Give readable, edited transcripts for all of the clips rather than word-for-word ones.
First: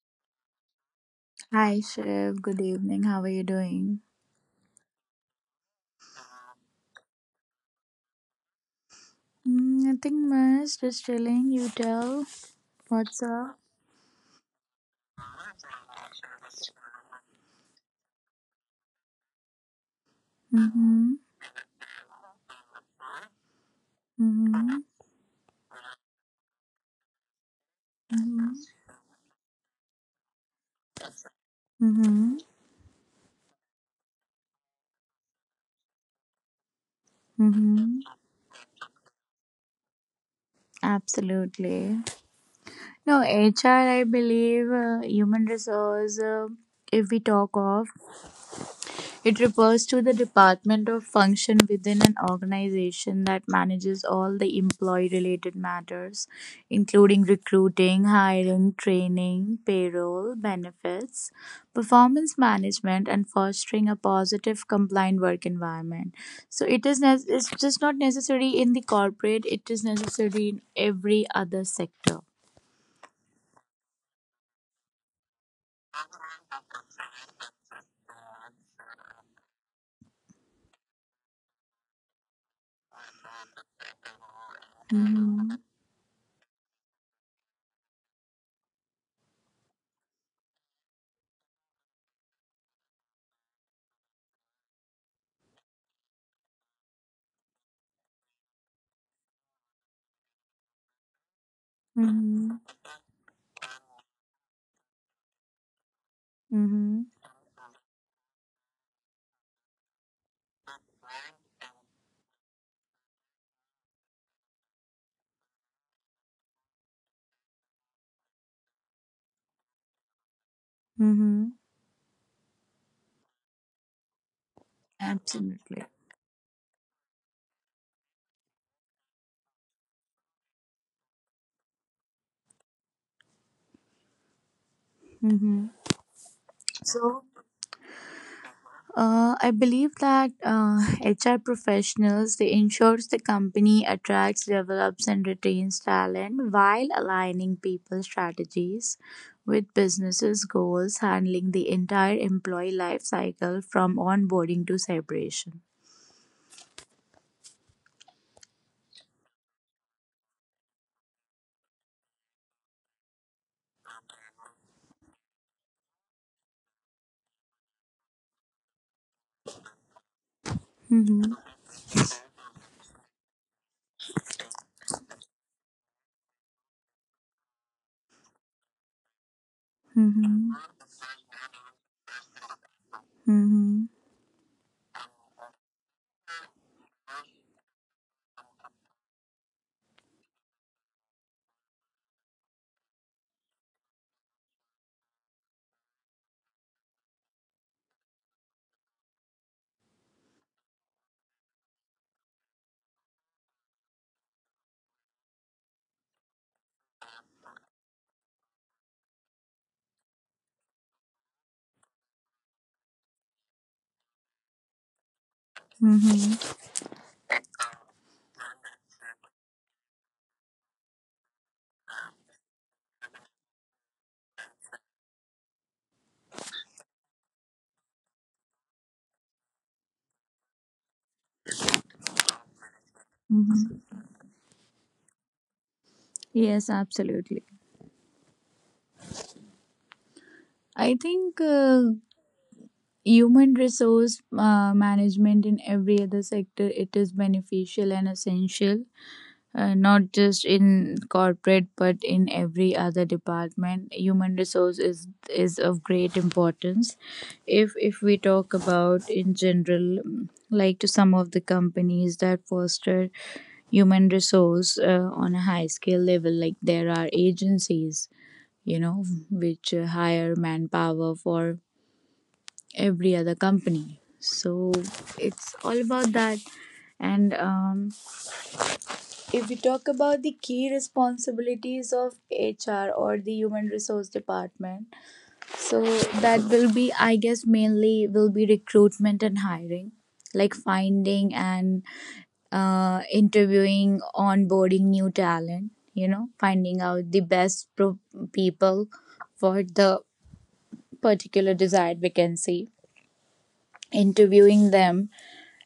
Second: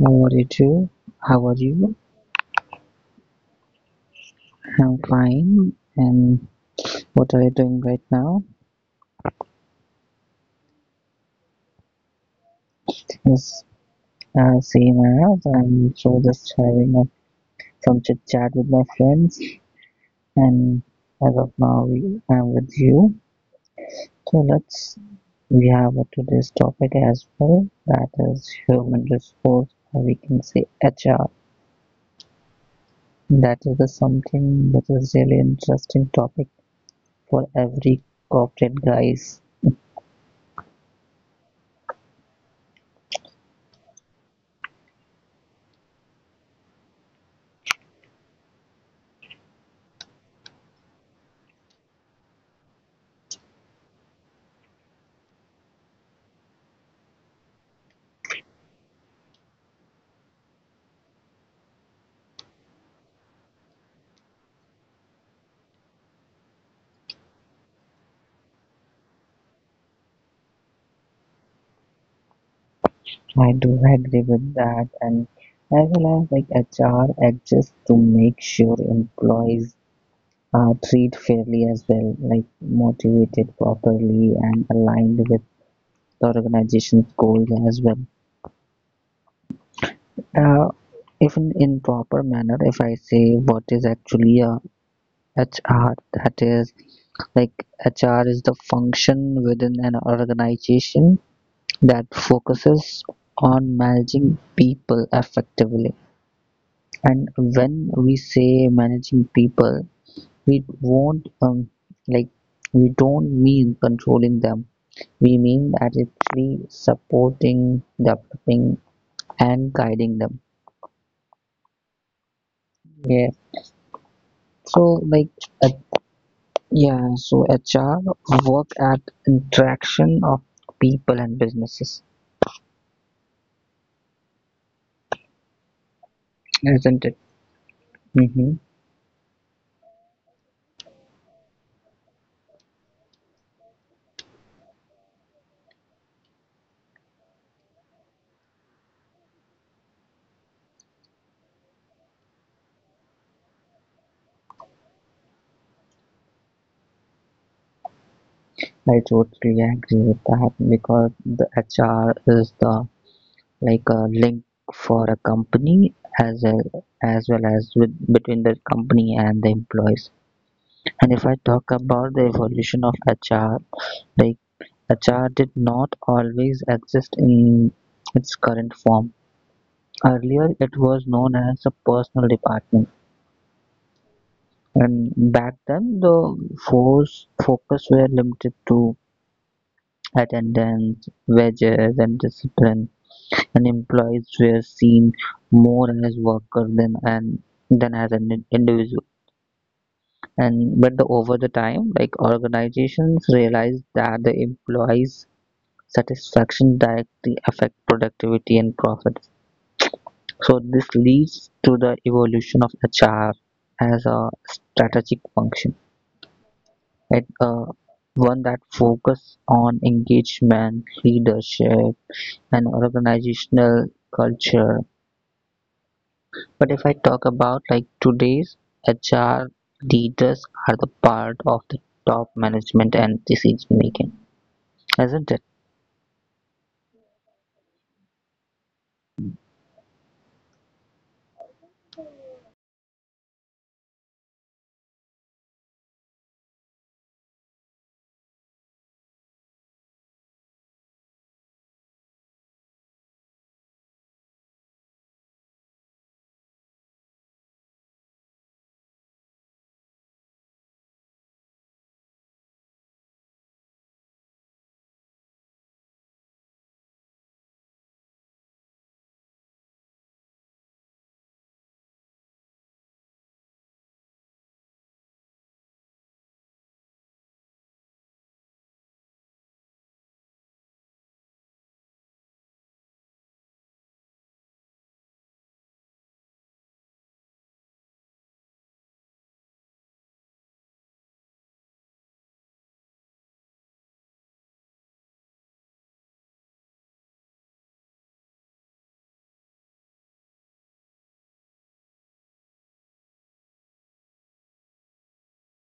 How are you too? How are Hi, you? Shiv. Good evening. How are you doing? I'm fine. And what are you doing right now? Mm, nothing much. Just chilling. You tell. What's up? Yes, same as I'm so just having a, some chit chat with my friends. And Mm-hmm. as of now, I'm with you. So Mm-hmm. let's we have a today's topic as well. That is Mm-hmm. human resource, or we can say HR. Mm-hmm. That is the something that is really interesting topic for Mm-hmm. every corporate guys. Absolutely. No, HR, I believe, human resource, if we talk of, it refers to the department or function within an organization that manages all the employee-related matters, including recruiting, hiring, training, payroll, benefits, performance management, and fostering a positive, compliant work environment. So it's just not necessary in the corporate; it is necessary in every other sector. I do agree with that, and as well as like HR exists to make sure employees are treated fairly as well, like motivated properly and aligned with Mm-hmm. the organization's goals as well. Uh, if in, in proper manner, if I say what is actually a HR, that is like HR is the function within an organization that Mm-hmm. focuses on managing people effectively. Mm-hmm. And when we say managing people, we won't like we don't mean controlling them. We mean that actually supporting, developing, and guiding them. Mm-hmm. Yeah. So like uh, Absolutely. HR work at interaction of people and businesses, Mm-hmm. isn't it? So Mm-hmm. I believe that HR professionals they ensures the company attracts, develops, and retains talent while aligning people strategies with businesses' goals, handling the entire employee life cycle from onboarding to separation. I totally agree with that because the HR is the like a link for a company as a, as well as with between the company and the employees. And if I Mm-hmm. talk about the evolution of HR, like HR did not always exist in its current form. Earlier, Mm-hmm. it was known as a personal department, Mm-hmm. and back then the force focus were limited to attendance, wages, and discipline. And employees were seen more as workers than and than as an individual. Over the time, like organizations realized that the employees' satisfaction directly affect productivity and profits. So this leads to the evolution of HR as a strategic function. Mm-hmm. It, uh, One that focus on engagement, leadership, and organizational culture. But if I talk about like today's HR leaders are the part of the top management and decision Mm-hmm. making, isn't it? Yes, absolutely. I think human resource management in every other sector it is beneficial and essential, not just in corporate but in every other department human resource is of great importance. If we talk about in general, like to some of the companies that foster human resource on a high scale level, like there are agencies, you know, which hire manpower for every other company. So it's all about that. And if we talk about the key responsibilities of HR or the human resource department, so that will be, I guess, mainly will be recruitment and hiring, like finding and interviewing, onboarding new talent, you know, finding out people for the particular desired vacancy, interviewing them,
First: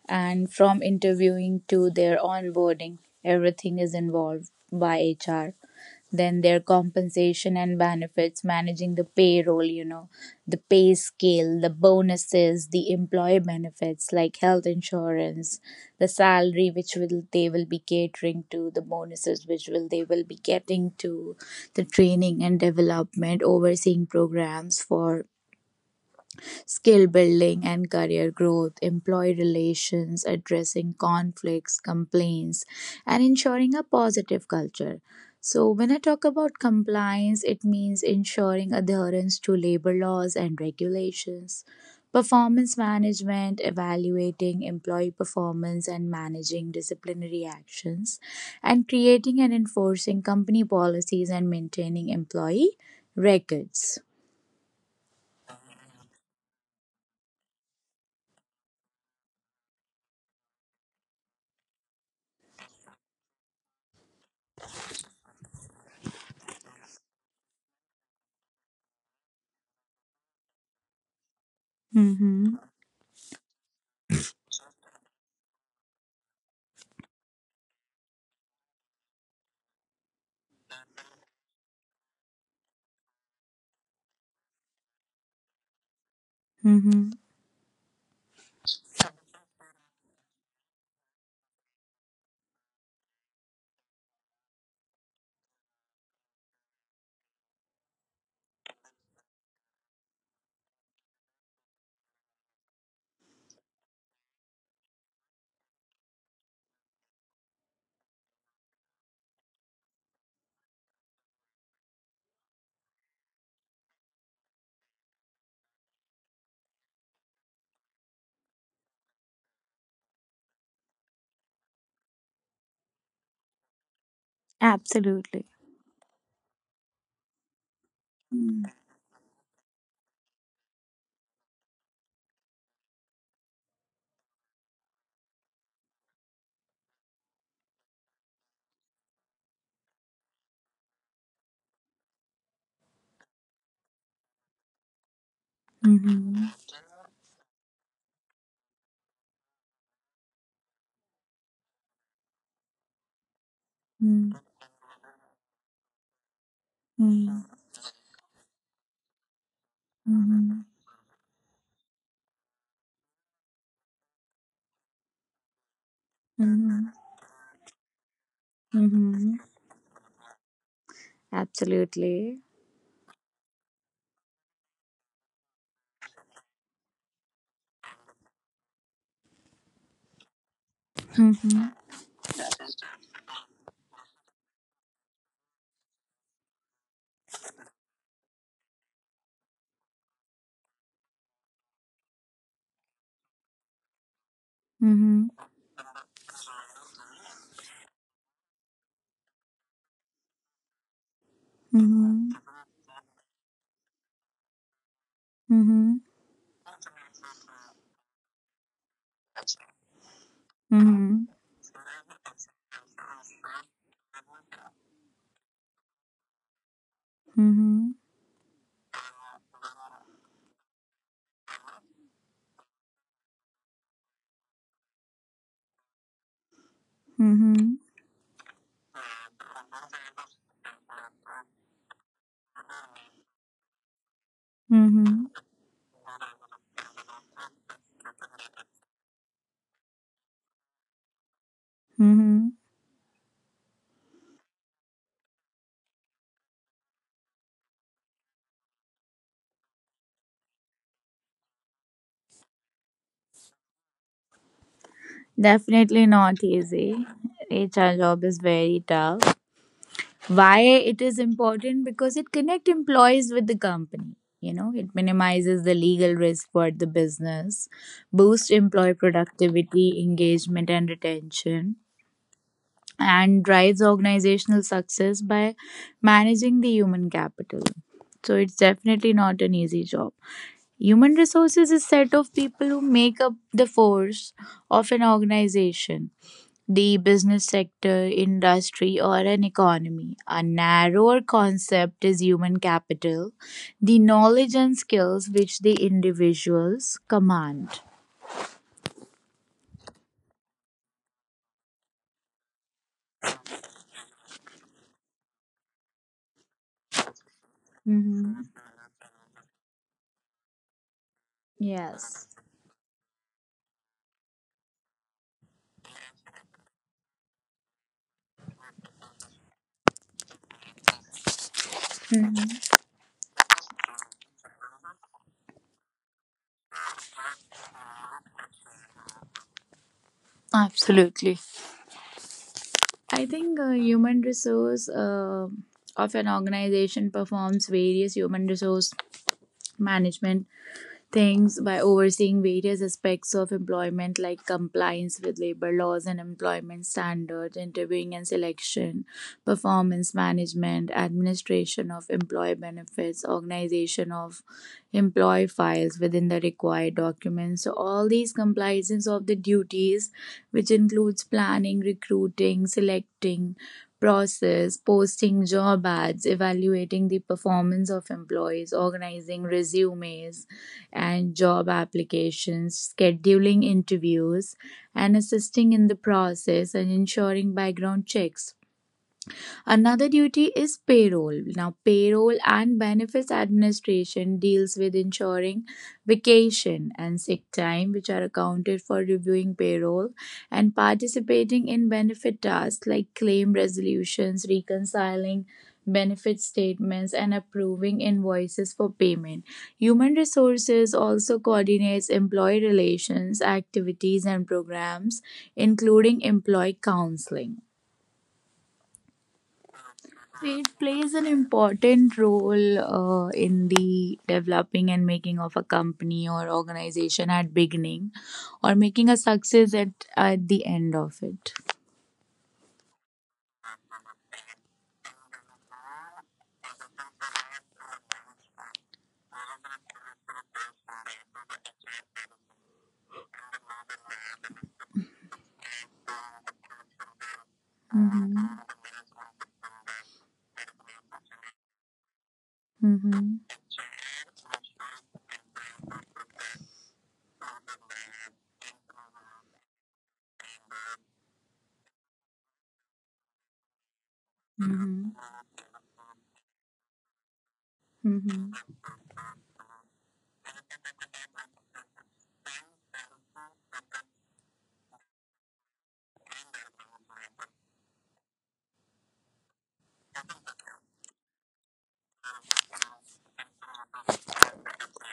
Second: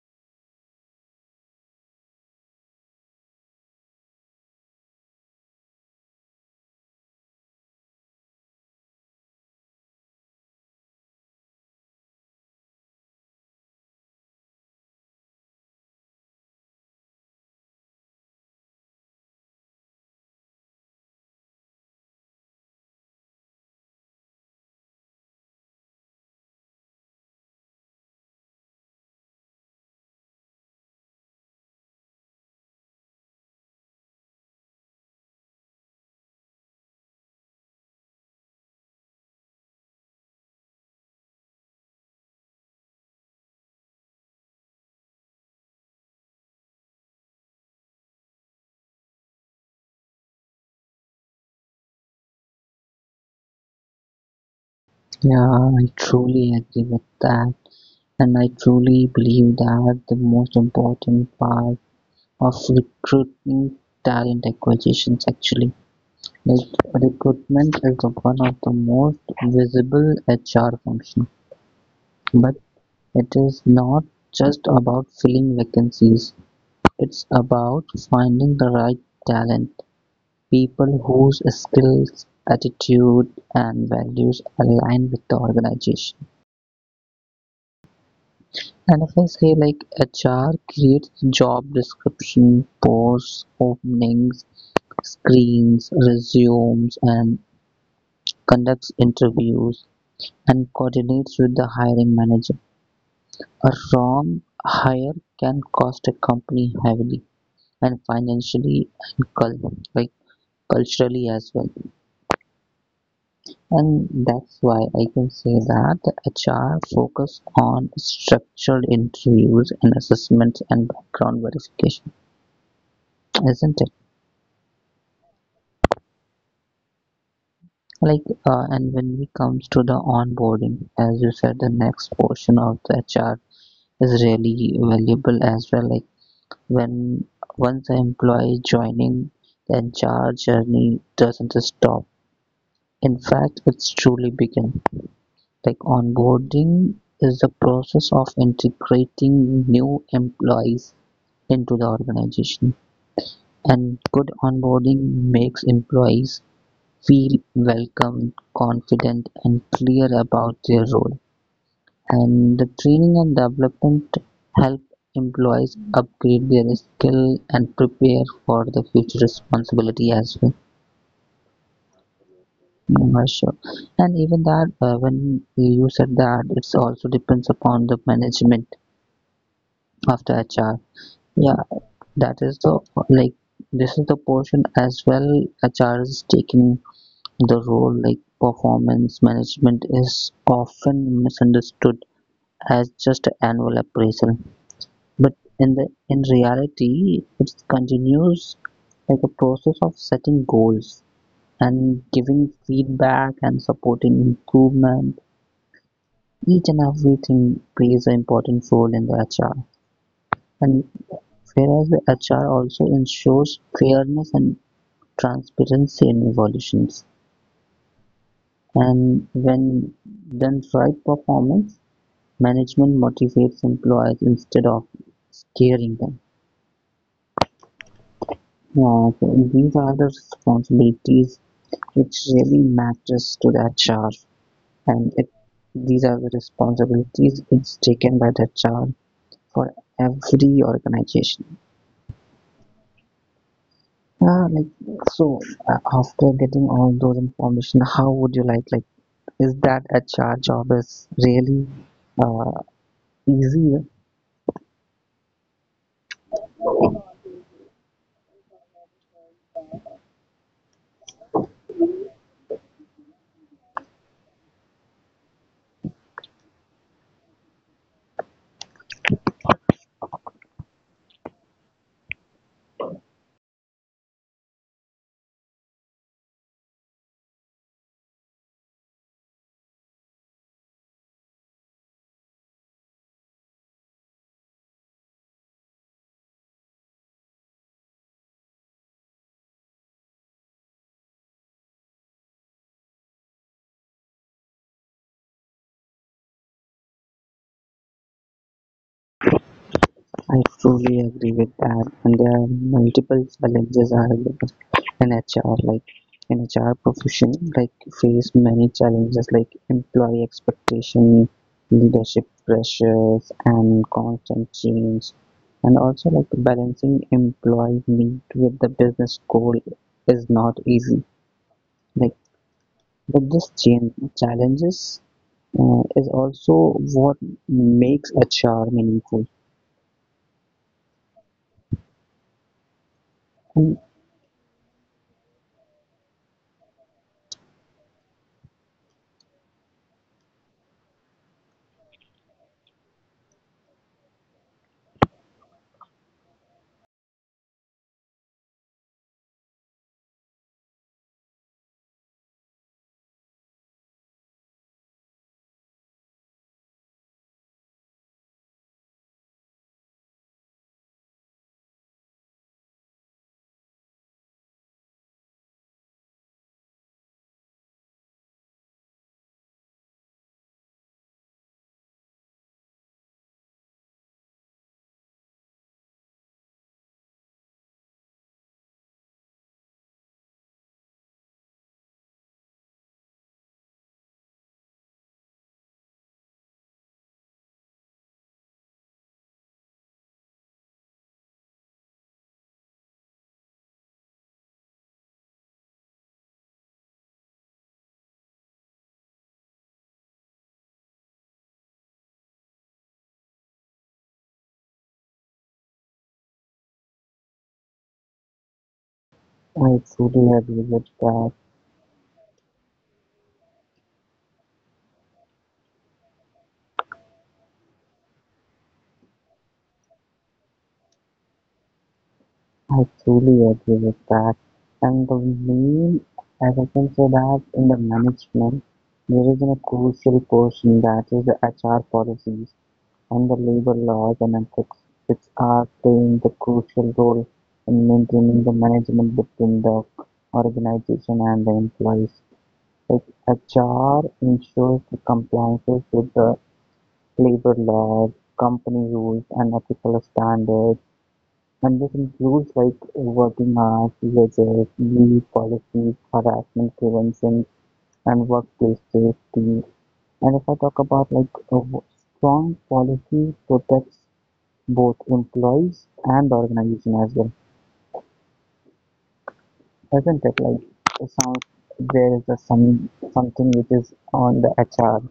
and from interviewing to their onboarding, everything is involved by HR. Then their compensation and benefits, managing the payroll, you know, the pay scale, the bonuses, the employee benefits like health insurance, the salary which will they will be catering to, the bonuses which will they will be getting to, the training and development, overseeing programs for skill building and career growth, employee relations, addressing conflicts, complaints, and ensuring a positive culture. So, when I talk about compliance, it means ensuring adherence to labor laws and regulations, performance management, evaluating employee performance, and managing disciplinary actions, and creating and enforcing company policies and maintaining employee records. Yeah, I truly agree with that. And I truly believe that the most important part of recruiting talent acquisitions actually. Like recruitment is the one of the most visible HR function, but Mm-hmm. it is not just about filling vacancies. It's about finding the right talent, people whose skills, attitude, and values align with the organization. Mm-hmm. And if I say like HR creates job description, posts, openings, screens, resumes, and conducts interviews and coordinates with the hiring manager. A wrong hire can cost a company heavily and financially and culturally as well. And that's why I can say that HR focus on structured interviews and assessments and background verification, isn't it? Absolutely. Like, Mm. And when it comes to the onboarding, as you said, the next portion of the HR is really valuable as well. Like, when once the employee joining, the HR journey doesn't stop. In fact, it's truly begin. Like Mhm. onboarding is the process of integrating new employees into the organization. And good Mm. onboarding makes employees feel Mm. welcome, confident, and clear about Mhm. their role. And the training and development help employees upgrade their Mhm. skill and prepare for the future Mhm. responsibility as well. Absolutely. Yeah, sure. And even that, when you said that, it's also depends upon the management after HR. Yeah, Mhm. that is the like this is the portion as well HR is taking the role like performance management is often misunderstood as just annual appraisal. Mhm. But in reality it continues like a process of setting goals and Mhm. giving feedback and supporting improvement. Mhm. Each and everything plays an important role in the HR. And Mhm. whereas HR also ensures fairness and transparency in evaluations. Mhm. And when done right performance, management motivates employees instead of scaring them. Mhm. Yeah, so these are the responsibilities which really matters to the HR, and Mhm. it, these are the responsibilities it's taken by the HR for every organization. Mhm. Yeah, like so. After getting all those information, how would you like is that HR job is really uh, easier. Definitely not easy. HR job is very tough. Why it is important, because it connect employees with the company, you know, it minimizes the legal risk for the business, boosts employee productivity, engagement, and retention, and drives organizational success by managing the human capital. So it's definitely not an easy job. Human resources is a set of people who make up the force of an organization, the business sector, industry, or an economy. A narrower concept is human capital, the knowledge and skills which the individuals command. I truly agree with that, and there are multiple challenges are in HR, like in HR profession, like face Hmm. many challenges like employee expectation, Yes. leadership pressures, and constant change, and also like balancing employee need with the business goal is not easy. Like Mhm. with this change challenges is also what makes a char meaningful. Absolutely. I think And human resource of an organization performs various human resource management things by overseeing various aspects of employment like compliance with labor laws and employment standards, interviewing and selection, performance management, administration of employee benefits, organization of employee files within the required documents. So, all these compliance of the duties, which includes planning, recruiting, selecting, process, posting job ads, evaluating the performance of employees, organizing resumes, and job applications, scheduling interviews, and assisting in the process and ensuring background checks. Another duty is payroll. Now, payroll and benefits administration deals with ensuring vacation and sick time, which are accounted for reviewing payroll and participating in benefit tasks like claim resolutions, reconciling benefit statements, and approving invoices for payment. Human resources also coordinates employee relations, activities, and programs, including employee counseling. I truly agree It with plays an that. important role in the developing and making of a company or organization at beginning or making a success at the end of it. I truly agree with that. And the main, as I can say that in the management, there is a crucial portion that is the HR policies and the labor laws and ethics, which are playing the crucial role in maintaining the Mm-hmm. management between the organization and the employees. Like Mm-hmm. HR ensures the compliance with the labor laws, company rules, and ethical standards. And this includes like working hours, wages, Mm-hmm. leave policies, harassment prevention, and Mm-hmm. workplace safety. And if I talk about like a strong policy protects both employees and the organization as well. Isn't it like it sounds there is a some something which is on the HR.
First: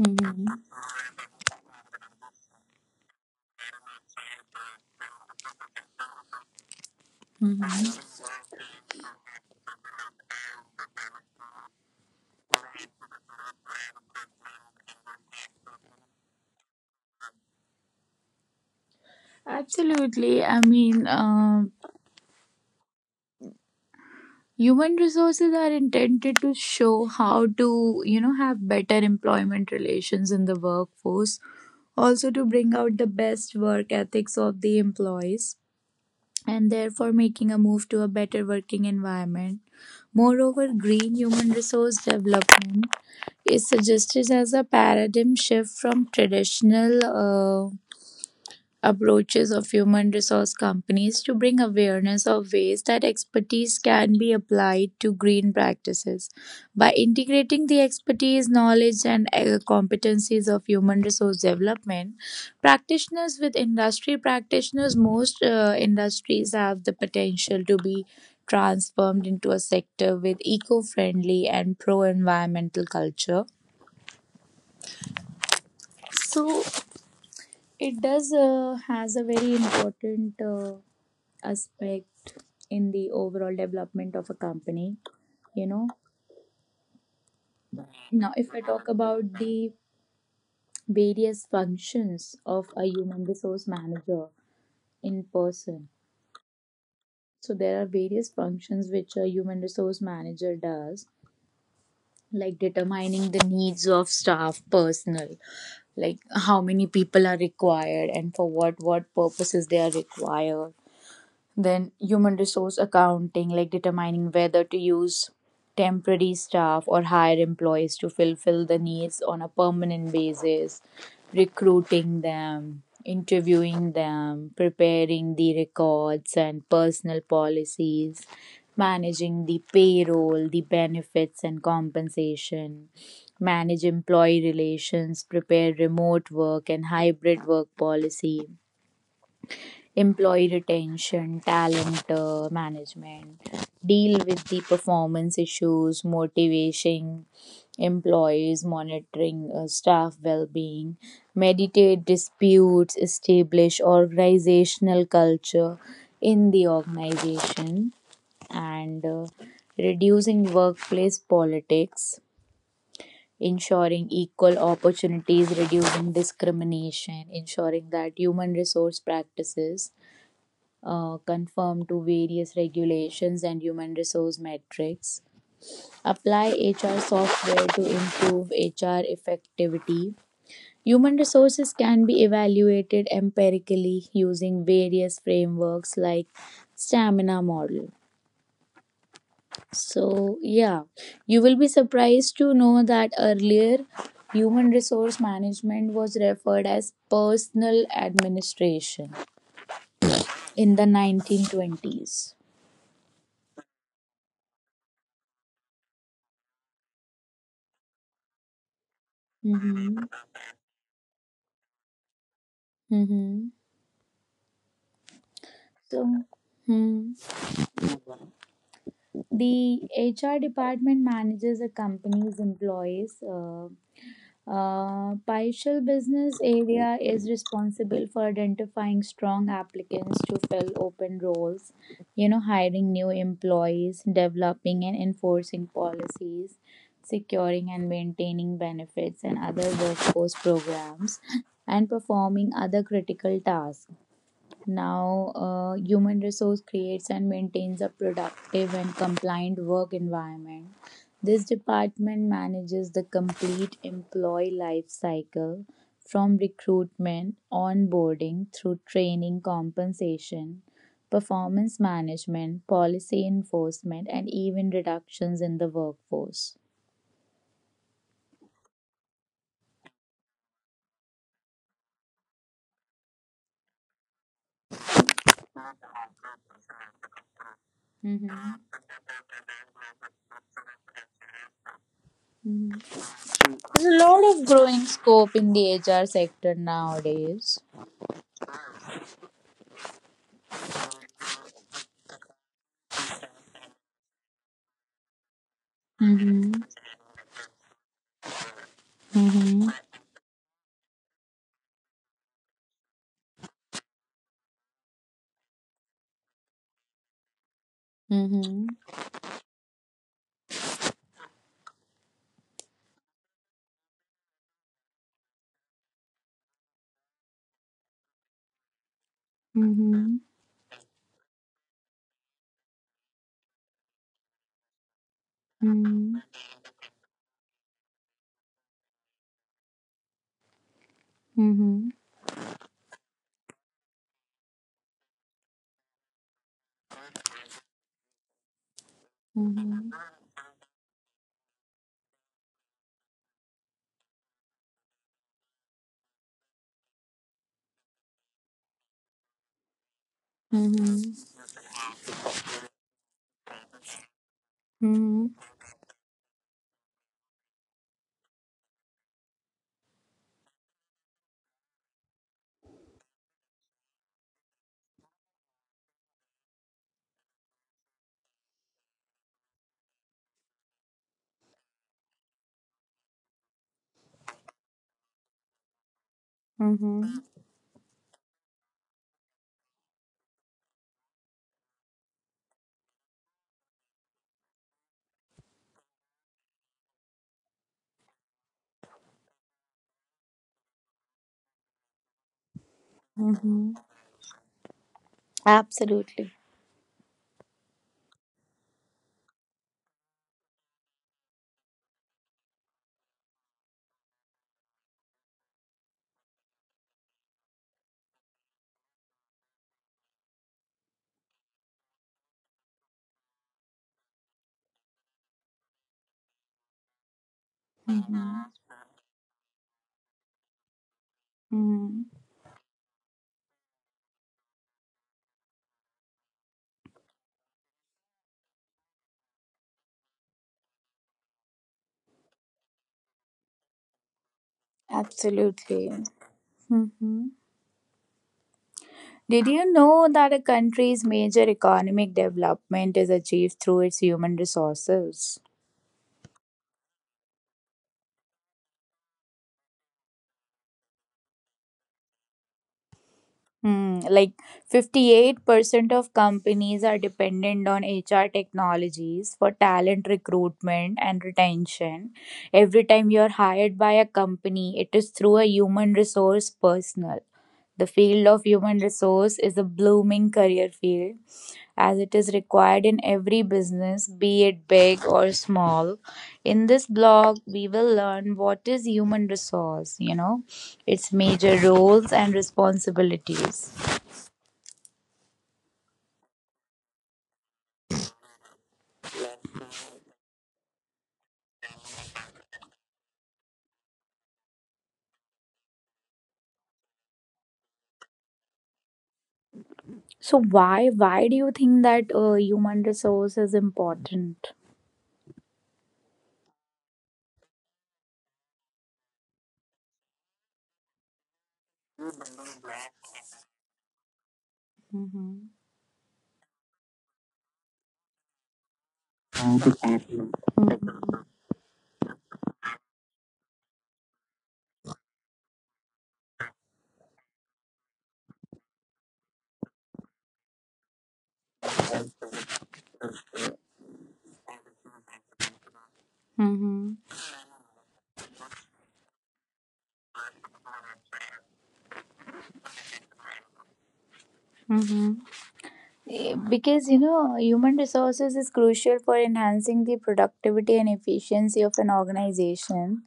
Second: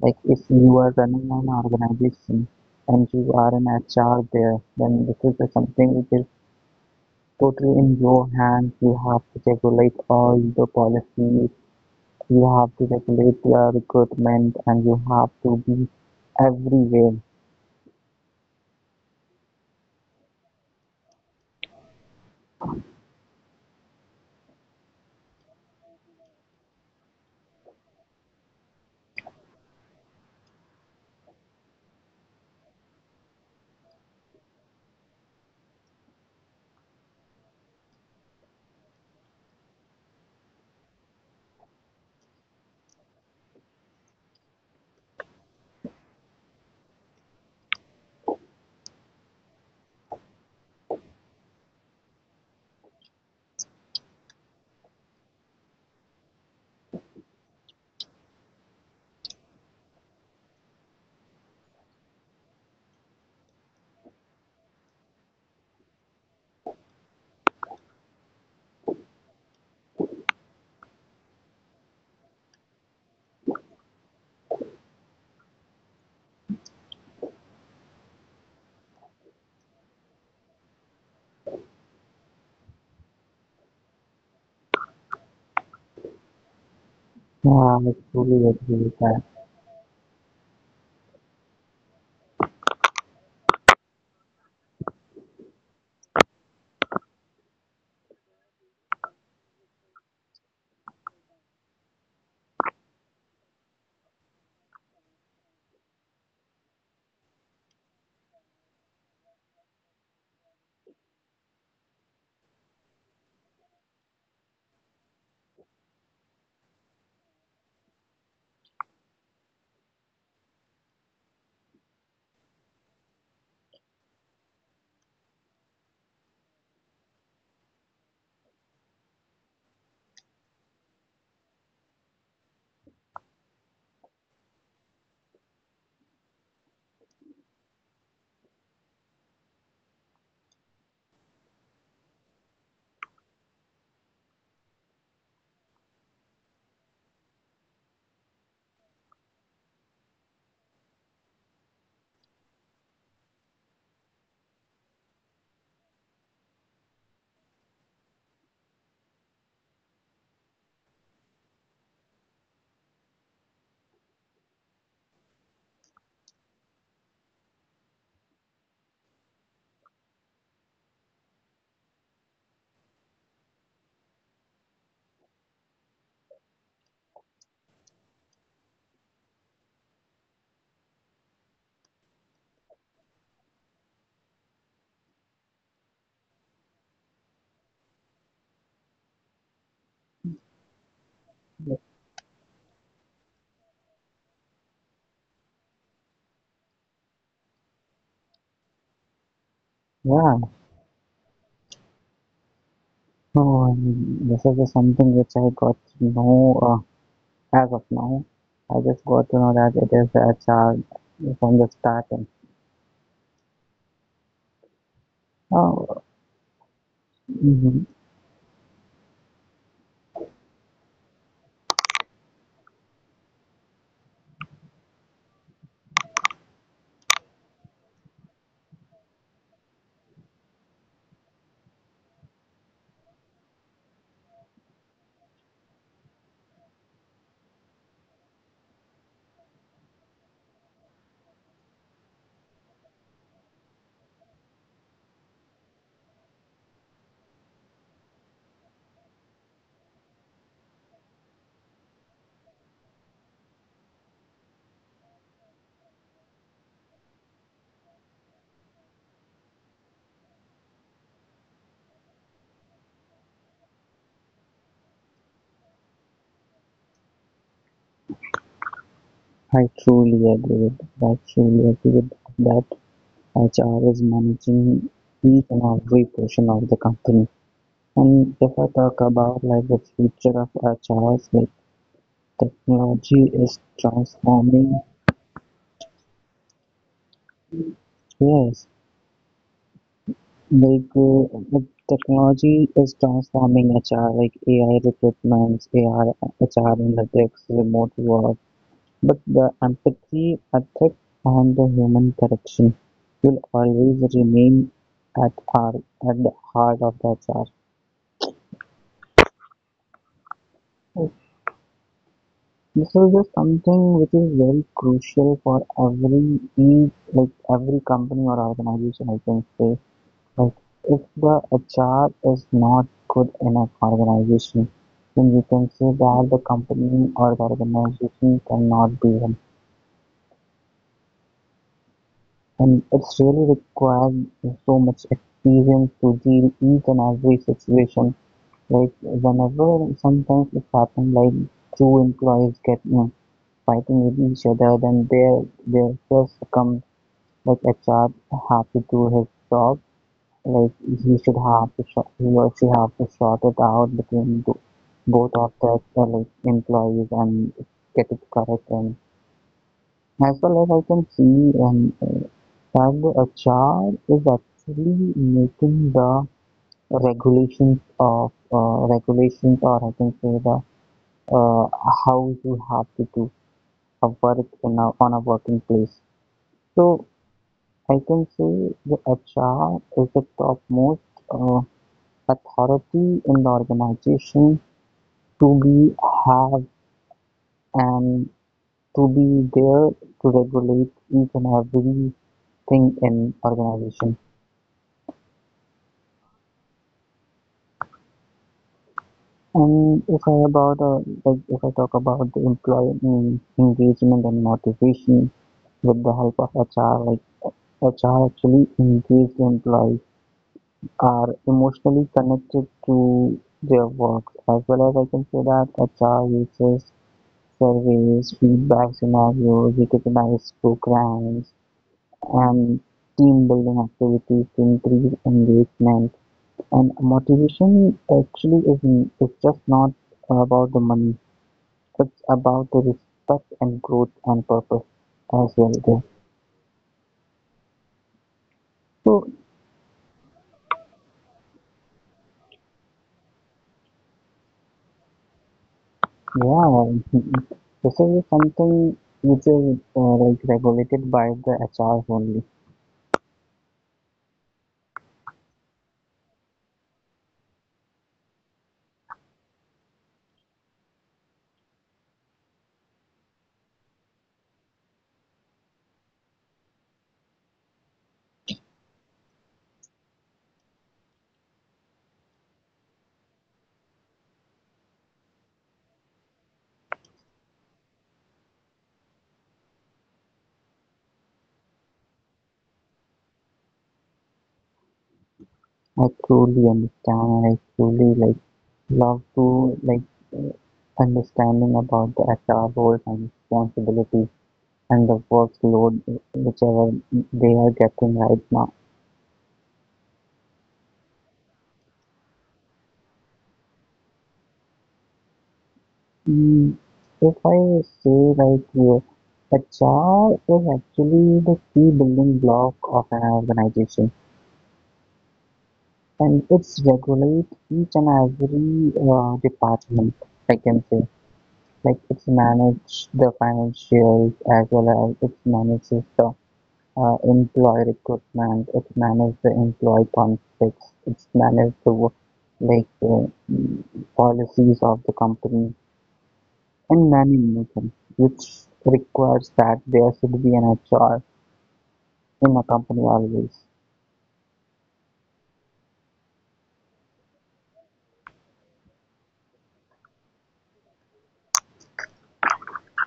Like if you are running an organization and you are an HR there, then this is the something which is totally in Mm-hmm. your hands. You have to regulate all the policies. You have to regulate your recruitment, and you have to be everywhere. Absolutely. I mean, human resources are intended to show how to, you know, have better employment relations in the workforce, also to bring out the best work ethics of the employees and therefore making a move to a better working environment. Moreover, green human resource development is suggested as a paradigm shift from traditional uh, approaches of human resource companies to bring awareness of ways that expertise can be applied to green practices. By integrating the expertise, knowledge, and competencies of human resource development, practitioners with industry practitioners, most industries have the potential to be transformed into a sector with eco-friendly and pro-environmental culture. So it does has a very important aspect in the overall development of a company, you know. Yeah, I Now if truly I agree talk with about that. the various functions of a human resource manager in person, so there are various functions which a human resource manager does, like determining the needs of staff personnel, like how many people are required and for what purposes they are required. Then human resource accounting, like determining whether to use temporary staff or hire employees to fulfill the needs on a permanent basis, recruiting them, interviewing them, preparing the records and personal policies, managing the payroll, the benefits and compensation, manage employee relations, prepare remote work and hybrid work policy, employee retention, talent management, deal with the performance issues, motivation, employees, monitoring staff well being, mediate disputes, establish organizational culture in the organization, and reducing workplace politics. Ensuring equal opportunities, reducing discrimination, ensuring that human resource practices conform to various regulations and human resource metrics, apply HR software to improve HR effectivity. Human resources can be evaluated empirically using various frameworks like stamina model. So, yeah, you will be surprised to know that earlier human resource management was referred as personal administration Yeah. in the 1920s. Oh, and this is something which I got to know. As of now, I just got to know that it Mm-hmm. is a child from the start. And, Mm-hmm. oh, So, hmm, mhm, the HR department manages a company's employees. Paishal business area is responsible for identifying strong applicants to fill open roles, you know, hiring new employees, developing and enforcing policies, securing and maintaining benefits and other workforce programs, and performing other critical tasks. Now, human resource creates and maintains a productive and compliant work environment. This department manages the complete employee life cycle from recruitment, onboarding through training, compensation, performance management, policy enforcement, and even reductions in the workforce. I truly agree with that. I truly agree with that. HR is managing each and every portion of the company. Mhm. And if I talk about like the future of HRs, like Mhm. technology is There's a lot of growing transforming. scope in the HR sector nowadays. Yes, technology is transforming HR, like AI recruitments, AI, Mm-hmm. HR analytics, remote work, but the Mm-hmm. empathy, ethic, and the human connection will always remain at our at the heart of the HR. Mhm. This is just something which is very crucial for every each like every company or organization. I can say Mhm. like if the HR is not good in an organization, then you can say Mhm. that the company or the organization cannot be. Mhm. And it's really required so much experience to deal each and every situation. Like Mhm. whenever sometimes it happens, like two employees get you know, fighting with each other, then they just come like HR have to do his job. Like Mhm. He or she have to sort it out between the, Mhm. both of the like employees and get it correct. And As well as I can see, that a child is actually making the regulations, or I can say the uh, how you have to do a work in a, on a working place. So Mhm. I can say the HR is the topmost uh, authority in the organization to be have and to be there to regulate each and everything in Mhm. organization. Absolutely. And if I about Like if I talk about the employee engagement and motivation with the help of HR, like HR actually engaged employees are emotionally connected to their work. As well as I can say that HR uses surveys, Mhm. feedback scenarios, recognized programs, Mhm. and team building activities to increase engagement. And motivation actually is just not about the money, it's about the respect and growth and purpose as Absolutely. well there. Mm-hmm. So Did you know that a country's major economic development is achieved through its human resources? yeah, this is something which is like regulated by the HR only. Hmm, like 58% of companies are dependent on HR technologies for talent recruitment and retention. Every time you're hired by a company, it is through a human resource personal. The field of human resource is a blooming career field as it is required in every business, be it big or small. In this blog, we will learn what is human resource, you know, its major roles and responsibilities. I truly understand and I truly love to uh, understanding about the HR roles and responsibilities and the workload whichever they are getting right now. So why do you think that human resource is important? Mm, if I say right here, a jar is actually the key building block of an organization, Mm-hmm. and it's regulate each and every department. I can say like it's manage the financials as well as it manages the employee recruitment, it manages the employee conflicts, it's manage the like uh, policies of the company. In Mm-hmm. many nations, which requires that there should be an HR in a company always. Mm-hmm. Eh, because you know human resources is crucial for enhancing the productivity and efficiency of an organization.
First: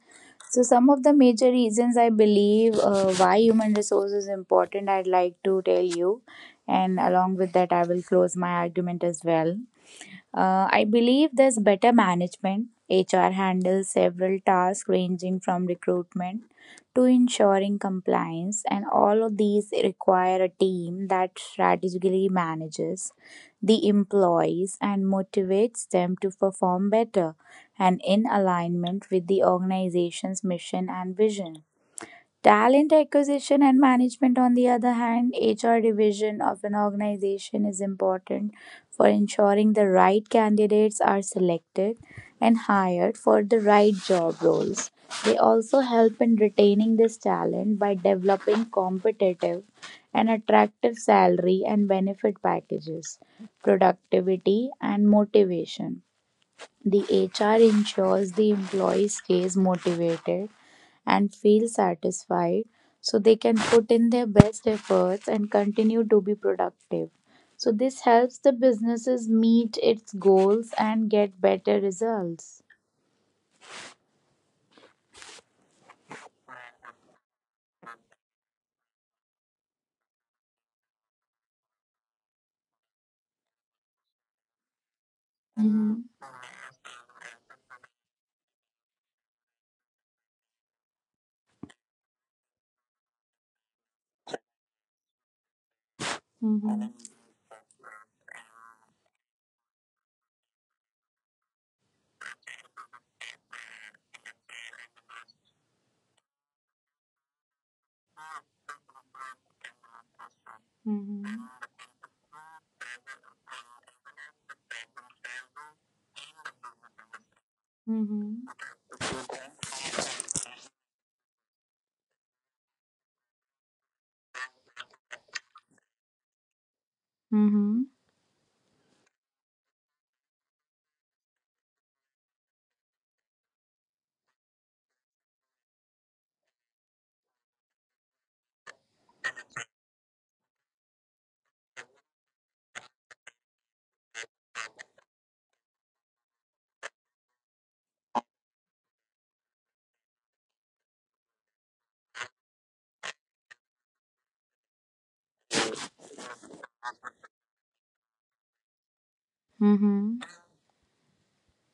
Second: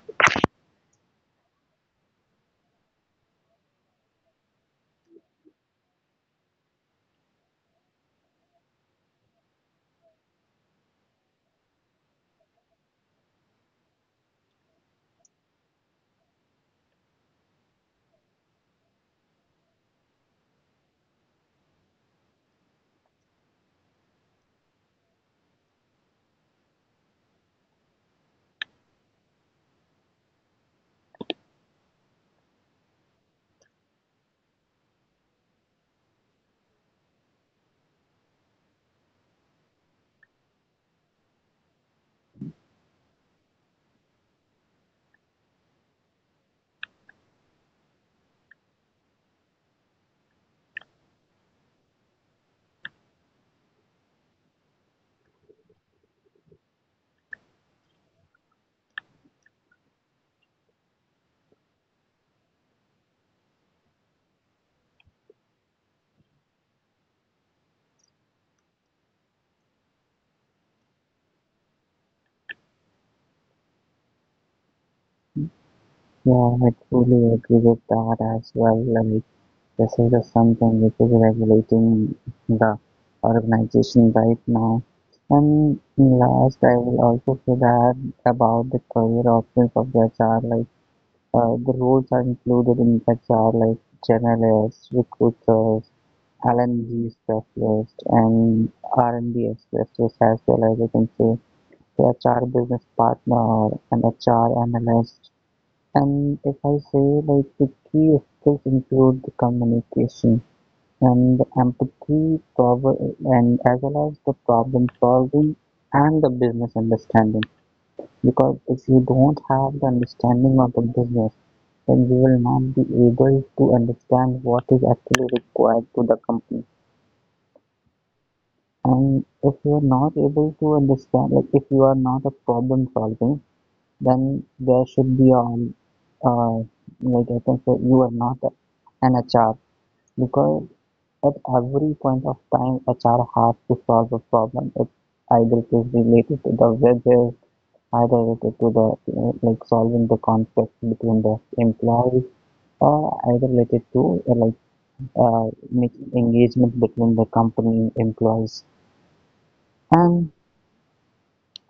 So some of the major reasons I believe why human resource is important I'd like to tell you, and along with that I will close my argument as well. I believe there's better management. HR handles several tasks ranging from recruitment to ensuring compliance, and all of these require a team that strategically manages the employees and motivates them to perform better and in alignment with the organization's mission and vision. Talent acquisition and management, on the other hand, HR division of an organization is important for ensuring the right candidates are selected and hired for the right job roles. They also help in retaining this talent by developing competitive and attractive salary and benefit packages, productivity, and motivation. The HR ensures the employee stays motivated and feel satisfied so they can put in their best efforts and continue to be productive. So, this helps the businesses meet its goals and get better results. Yeah, I truly agree with that as well. Like, this is just something which is regulating the organization right now. And Mhm, last, I will also say that about the career options of the HR. Like, the roles are included in such are like journalists, recruiters, mhm, L&D specialists, and R&D specialists as well as you can say the HR business partner and HR analyst. And if I say like the key skills include the communication mhm, and the empathy, prob- and as well as the problem solving and the business understanding mhm, because if you don't have the understanding of the business, then you will not be able to understand what is actually required to the company. mhm, And if you are not able to understand, like if you are not a problem solving, then there should be uh, like I can say you are not an HR because at every point of time HR has to solve a problem. It Either it is related to the wages I related to the like solving the conflict between the employees or either related to making engagement between the company employees. mhm, And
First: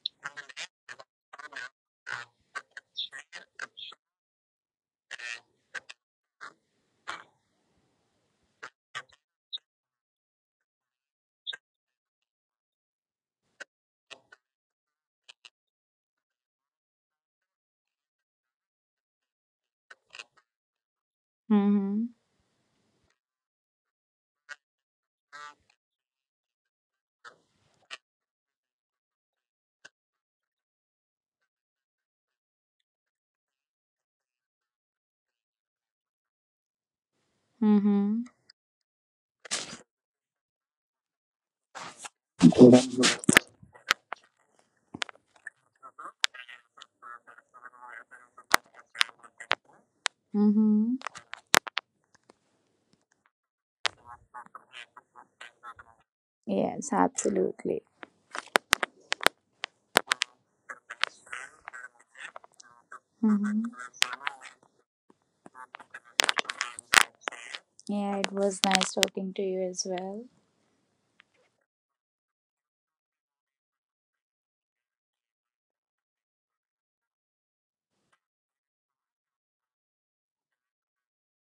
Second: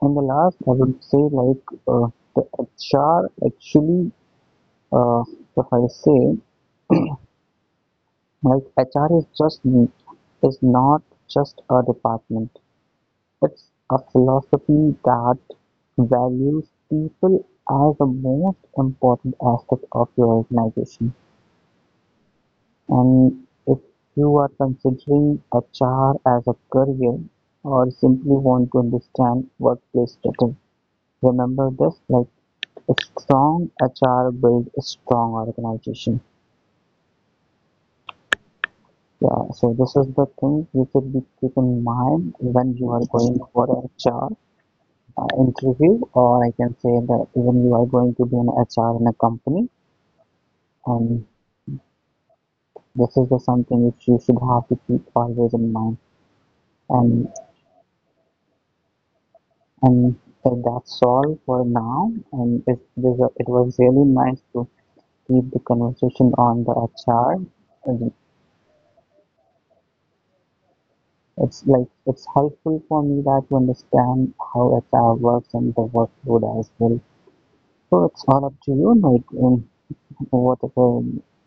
in the last, I would say like uh, the HR actually, uh, if I say like HR is not just a department. It's a philosophy that values people as the most important aspect of your organization. mhm, And if you are considering HR as a career or simply want to understand workplace better, remember this like a strong HR builds a strong organization. mhm, Yeah, so this is the thing you should be keep in mind when you are going for HR interview, or I can say that even you are going to be an HR in a company, mhm. and this is the something which you should have to keep always in mind. Yes, And absolutely. And so that's all for now. It Hmm. was really nice to keep the conversation on the HR. And Yeah, it was nice talking to you as well. it's like it's helpful for me that to understand how HR works and the workload as well. So it's all up to you, like whatever the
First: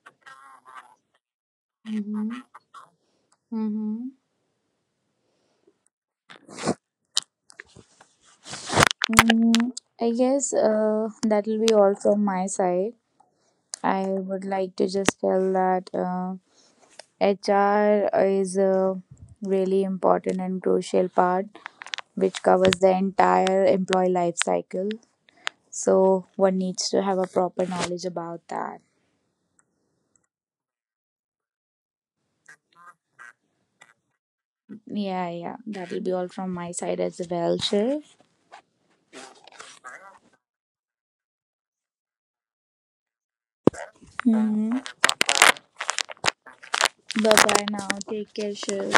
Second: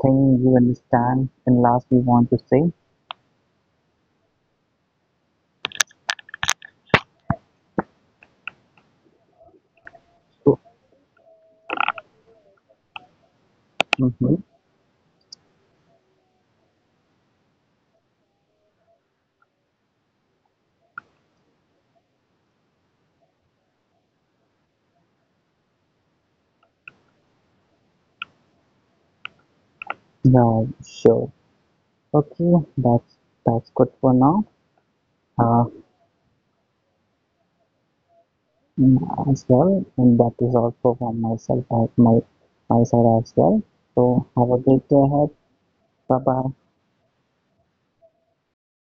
thing you understand and last you want Hmm. to say. Hmm. Mm, I guess So, that will be all from my side. I mm-hmm. would like to just tell that HR is a really important and crucial part which covers the entire employee life cycle. So one needs to have a proper knowledge about that. Yeah, sure. Okay, that's good for now. Yeah, yeah, Uh, that will be all from my side as well, sure. as well and that is also from myself I, my side as well, so have a Mm-hmm. great day ahead, bye bye. Bye bye now. Take care, sure.